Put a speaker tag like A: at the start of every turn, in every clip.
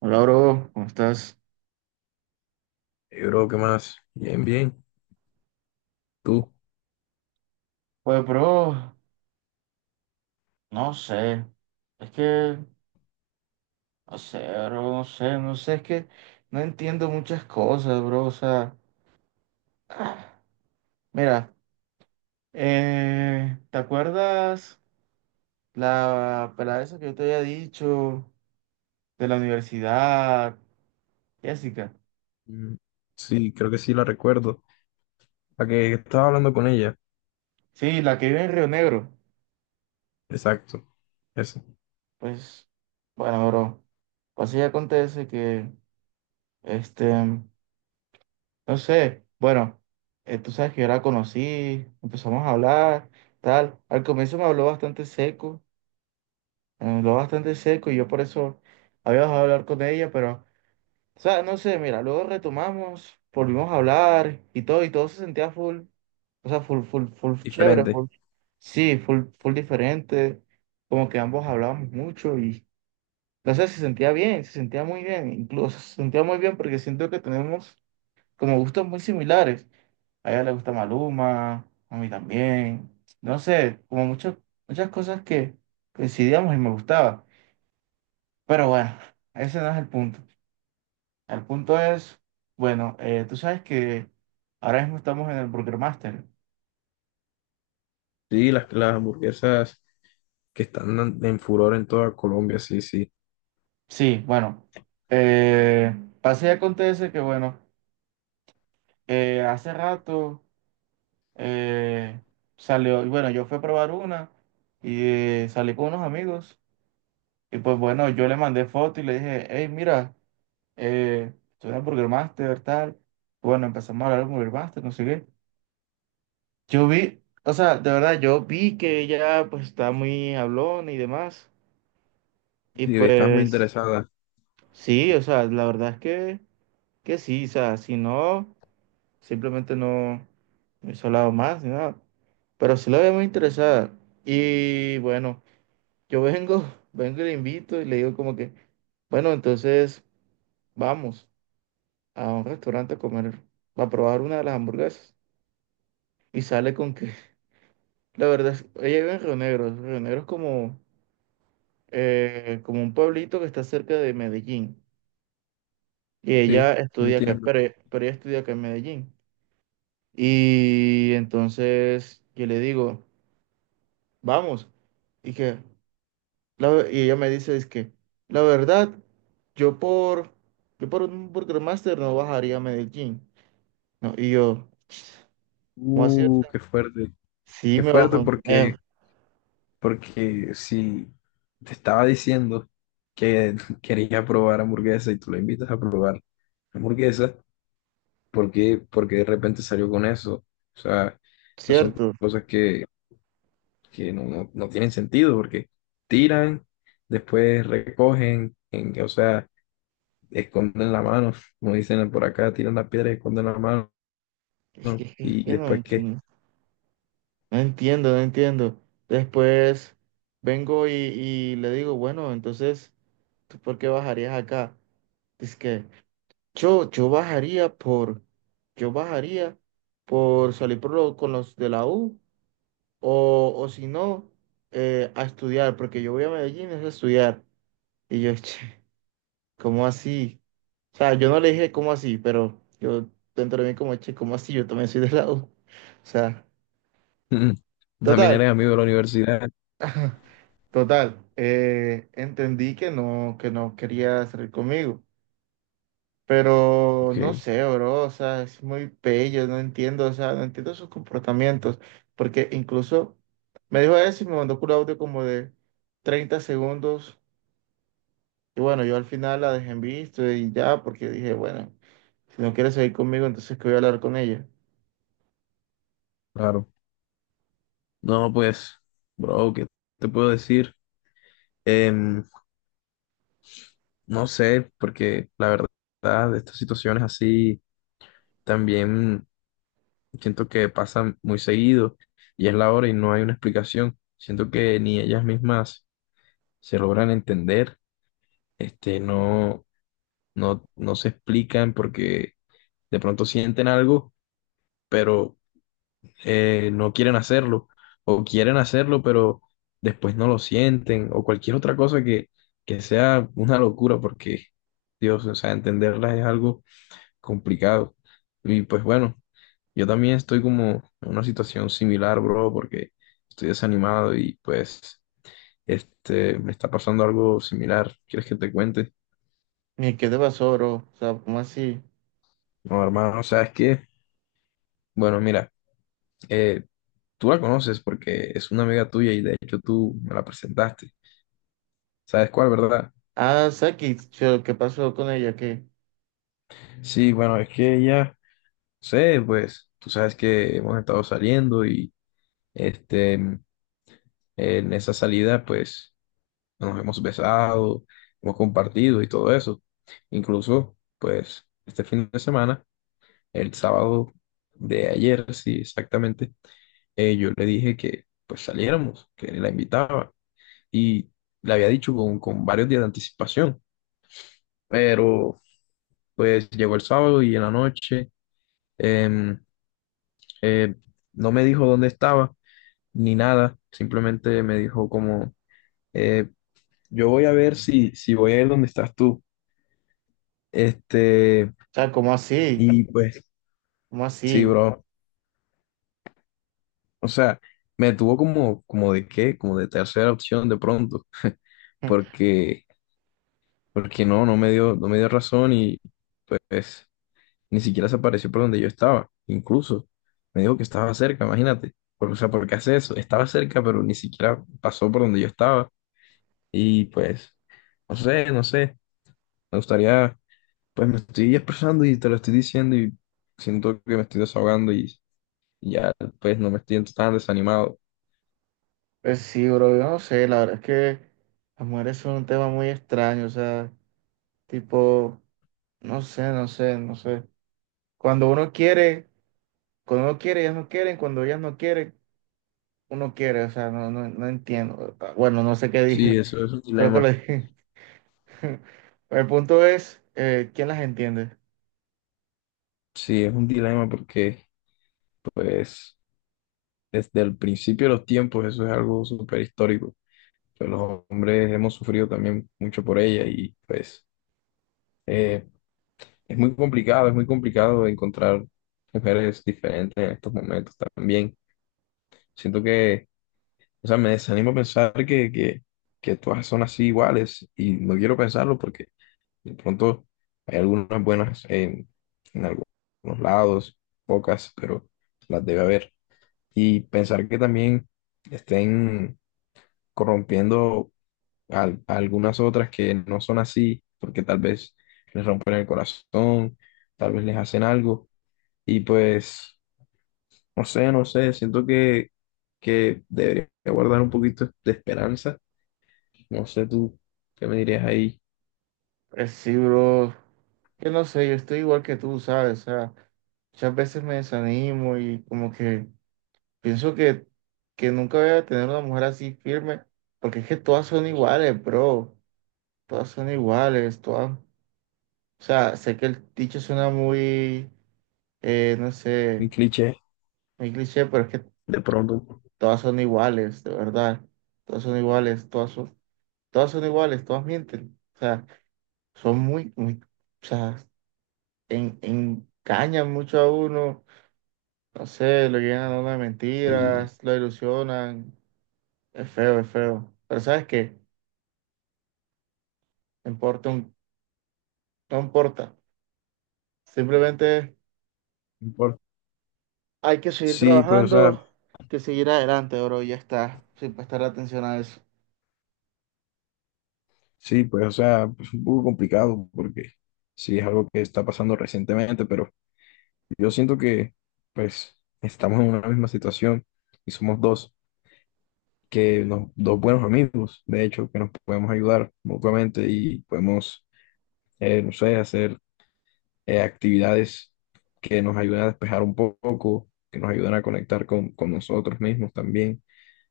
A: Hola, bro, ¿cómo estás?
B: Hey, bro, ¿qué más? Bien,
A: Pues, bro, no sé. Es que, no sé, bro, no sé, no sé, es que no entiendo muchas cosas, bro. O sea, ah, mira, ¿te acuerdas la pelada esa que yo te había dicho de la universidad, Jessica?
B: bien. Sí, creo que sí la recuerdo. La que estaba hablando con ella.
A: Sí, la que vive en Río Negro.
B: Exacto. Eso.
A: Pues, bueno, bro, pues así acontece que, este. No sé, bueno, tú sabes que yo la conocí, empezamos a hablar, tal. Al comienzo me habló bastante seco, me habló bastante seco y yo por eso había dejado de hablar con ella, pero, o sea, no sé, mira, luego retomamos, volvimos a hablar y todo se sentía full, o sea, full, full, full chévere,
B: Diferente.
A: full, sí, full, full diferente, como que ambos hablábamos mucho y, no sé, se sentía bien, se sentía muy bien, incluso se sentía muy bien porque siento que tenemos como gustos muy similares. A ella le gusta Maluma, a mí también. No sé, como muchas cosas que coincidíamos y me gustaba. Pero bueno, ese no es el punto. El punto es, bueno, tú sabes que ahora mismo estamos en el Burger Master.
B: Sí, las hamburguesas que están en furor en toda Colombia. Sí, sí.
A: Sí, bueno, eh, pasa y acontece que, bueno, hace rato eh, salió, y bueno, yo fui a probar una y salí con unos amigos. Y pues bueno, yo le mandé foto y le dije, hey, mira. Estudié Burger Master, tal. Bueno, empezamos a hablar de Burger Master, no sé qué. Yo vi, o sea, de verdad, yo vi que ella pues estaba muy hablona y demás. Y
B: Sí, estás muy
A: pues
B: interesada.
A: sí, o sea, la verdad es que sí, o sea, si no, simplemente no me hubiese hablado más ni nada. Pero sí la veía muy interesada. Y bueno, yo vengo, vengo y le invito y le digo como que, bueno, entonces vamos a un restaurante a comer, a probar una de las hamburguesas. Y sale con que, la verdad, ella vive en Río Negro. Río Negro es como, como un pueblito que está cerca de Medellín. Y
B: Sí,
A: ella estudia acá,
B: entiendo.
A: pero, pero ella estudia acá en Medellín. Y entonces yo le digo, vamos. Y, que, y ella me dice, es que, la verdad, yo por, yo por un Burger Master no bajaría a Medellín. No, y yo, ¿cómo así? O sea,
B: Qué fuerte.
A: sí,
B: Qué
A: me
B: fuerte
A: bajo.
B: porque, porque si te estaba diciendo que quería probar hamburguesa y tú la invitas a probar hamburguesa. Por qué de repente salió con eso? O sea, esas son
A: Cierto.
B: cosas que no tienen sentido porque tiran, después recogen, o sea, esconden la mano, como dicen por acá, tiran la piedra y esconden la mano.
A: Es que, es
B: Y
A: que no
B: después qué?
A: entiendo. No entiendo, no entiendo. Después vengo y, le digo, bueno, entonces, ¿tú por qué bajarías acá? Dice que yo bajaría yo bajaría por salir con los de la U o si no, a estudiar, porque yo voy a Medellín es a estudiar. Y yo, che, ¿cómo así? O sea, yo no le dije cómo así, pero yo dentro de mí como, che, ¿cómo así? Yo también soy de la U. O sea,
B: También
A: total.
B: eres amigo de la universidad.
A: Total, entendí que no quería salir conmigo, pero
B: Ok,
A: no sé, bro, o sea, es muy bello, no entiendo, o sea, no entiendo sus comportamientos, porque incluso me dijo eso y me mandó un audio como de 30 segundos, y bueno, yo al final la dejé en visto y ya, porque dije, bueno, si no quieres seguir conmigo, entonces que voy a hablar con ella.
B: claro. No, pues, bro, ¿qué te puedo decir? Em, no sé, porque la verdad, de estas situaciones así también siento que pasa muy seguido y es la hora y no hay una explicación. Siento que ni ellas mismas se logran entender, este, no se explican porque de pronto sienten algo, pero no quieren hacerlo, o quieren hacerlo, pero después no lo sienten, o cualquier otra cosa que sea una locura, porque Dios, o sea, entenderlas es algo complicado. Y pues bueno. Yo también estoy como en una situación similar, bro, porque estoy desanimado y pues este me está pasando algo similar. ¿Quieres que te cuente?
A: ¿Y qué te pasó, bro, o sea, ¿cómo así?
B: No, hermano, ¿sabes qué? Bueno, mira, eh, tú la conoces porque es una amiga tuya y de hecho tú me la presentaste. ¿Sabes cuál, verdad?
A: Ah, Saki, ¿qué pasó con ella? ¿Qué?
B: Sí, bueno, es que ella, no sé, pues tú sabes que hemos estado saliendo y este en esa salida, pues nos hemos besado, hemos compartido y todo eso. Incluso, pues, este fin de semana, el sábado de ayer, sí, exactamente, yo le dije que pues saliéramos, que la invitaba y le había dicho con varios días de anticipación, pero pues llegó el sábado y en la noche em, eh, no me dijo dónde estaba ni nada, simplemente me dijo como, eh, yo voy a ver si, si voy a ir donde estás tú. Este,
A: O sea, ¿cómo así?
B: y pues,
A: ¿Cómo
B: sí,
A: así?
B: bro. O sea, me tuvo como, como de qué, como de tercera opción de pronto,
A: Mm.
B: porque, porque no, no me dio, no me dio razón y pues ni siquiera se apareció por donde yo estaba. Incluso me dijo que estaba cerca, imagínate. O sea, ¿por qué hace eso? Estaba cerca, pero ni siquiera pasó por donde yo estaba. Y pues, no sé, no sé. Me gustaría, pues me estoy expresando y te lo estoy diciendo y siento que me estoy desahogando y ya, pues no me siento tan desanimado.
A: Pues sí, bro, yo no sé, la verdad es que las mujeres son un tema muy extraño, o sea, tipo, no sé, no sé, no sé. Cuando uno quiere, cuando uno quiere, ellas no quieren, cuando ellas no quieren, uno quiere, o sea, no, no, no entiendo. Ah, bueno, no sé qué
B: Sí,
A: dije,
B: eso es un
A: creo que lo
B: dilema.
A: dije. El punto es, ¿quién las entiende?
B: Sí, es un dilema porque, pues, desde el principio de los tiempos eso es algo súper histórico. Pues los hombres hemos sufrido también mucho por ella y, pues, eh, es muy complicado encontrar mujeres diferentes en estos momentos también. Siento que, o sea, me desanimo pensar que todas son así iguales y no quiero pensarlo porque de pronto hay algunas buenas en algunos lados, pocas, pero las debe haber. Y pensar que también estén corrompiendo a algunas otras que no son así, porque tal vez les rompen el corazón, tal vez les hacen algo. Y pues, no sé, no sé, siento que debería guardar un poquito de esperanza. No sé tú, ¿qué me dirías ahí?
A: Pues sí, bro, yo no sé, yo estoy igual que tú, ¿sabes? O sea, muchas veces me desanimo y como que... Pienso que nunca voy a tener una mujer así firme, porque es que todas son iguales, bro. Todas son iguales, todas. O sea, sé que el dicho suena muy, no sé,
B: Un cliché
A: muy cliché, pero es que
B: de pronto.
A: todas son iguales, de verdad. Todas son iguales, todas son iguales, todas mienten. O sea, son muy, muy, o sea, engañan mucho a uno. No sé, lo llenan a uno de
B: Y,
A: mentiras, lo ilusionan. Es feo, es feo. Pero ¿sabes qué? No importa, no importa. Simplemente hay que seguir
B: sí, pues, o sea,
A: trabajando, que seguir adelante, bro, y ya está, sin prestar atención a eso.
B: sí, pues, o sea, es un poco complicado porque sí es algo que está pasando recientemente, pero yo siento que, pues, estamos en una misma situación y somos dos, que dos buenos amigos, de hecho, que nos podemos ayudar mutuamente y podemos, no sé, hacer actividades que nos ayudan a despejar un poco, que nos ayudan a conectar con nosotros mismos también.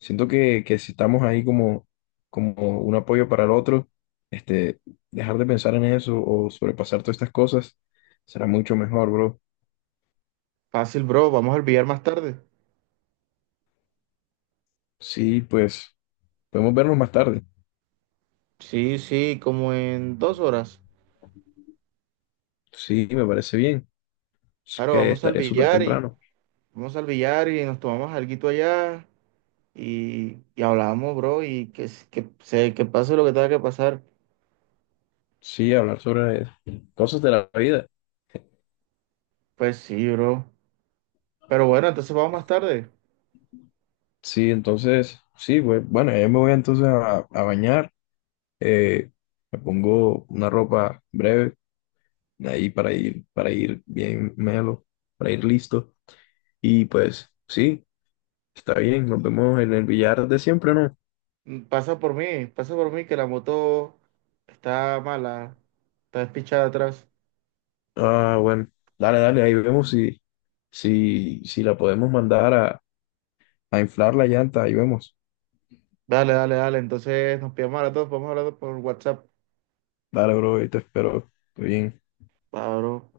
B: Siento que si estamos ahí como, como un apoyo para el otro, este, dejar de pensar en eso o sobrepasar todas estas cosas será mucho mejor, bro.
A: Fácil, bro, vamos al billar más tarde.
B: Sí, pues podemos vernos más tarde.
A: Sí, sí, como en 2 horas.
B: Sí, me parece bien. Es
A: Claro,
B: que estaré súper temprano.
A: vamos al billar y nos tomamos alguito allá y hablamos, bro, que pase lo que tenga que pasar.
B: Sí, hablar sobre cosas de la vida.
A: Pues sí, bro. Pero bueno, entonces vamos más tarde.
B: Sí, entonces, sí, pues, bueno, ya me voy entonces a bañar. eh, Me pongo una ropa breve ahí para ir bien melo, para ir listo. Y pues sí, está bien, nos vemos en el billar de siempre, ¿no?
A: Mm, pasa por mí, pasa por mí que la moto está mala, está despichada atrás.
B: Ah, bueno, dale, dale, ahí vemos si, si, si la podemos mandar a inflar la llanta, ahí vemos.
A: Dale, dale, dale. Entonces nos pillamos a las 2, vamos a hablar por WhatsApp.
B: Dale, bro, ahí te espero. Estoy bien.
A: Claro.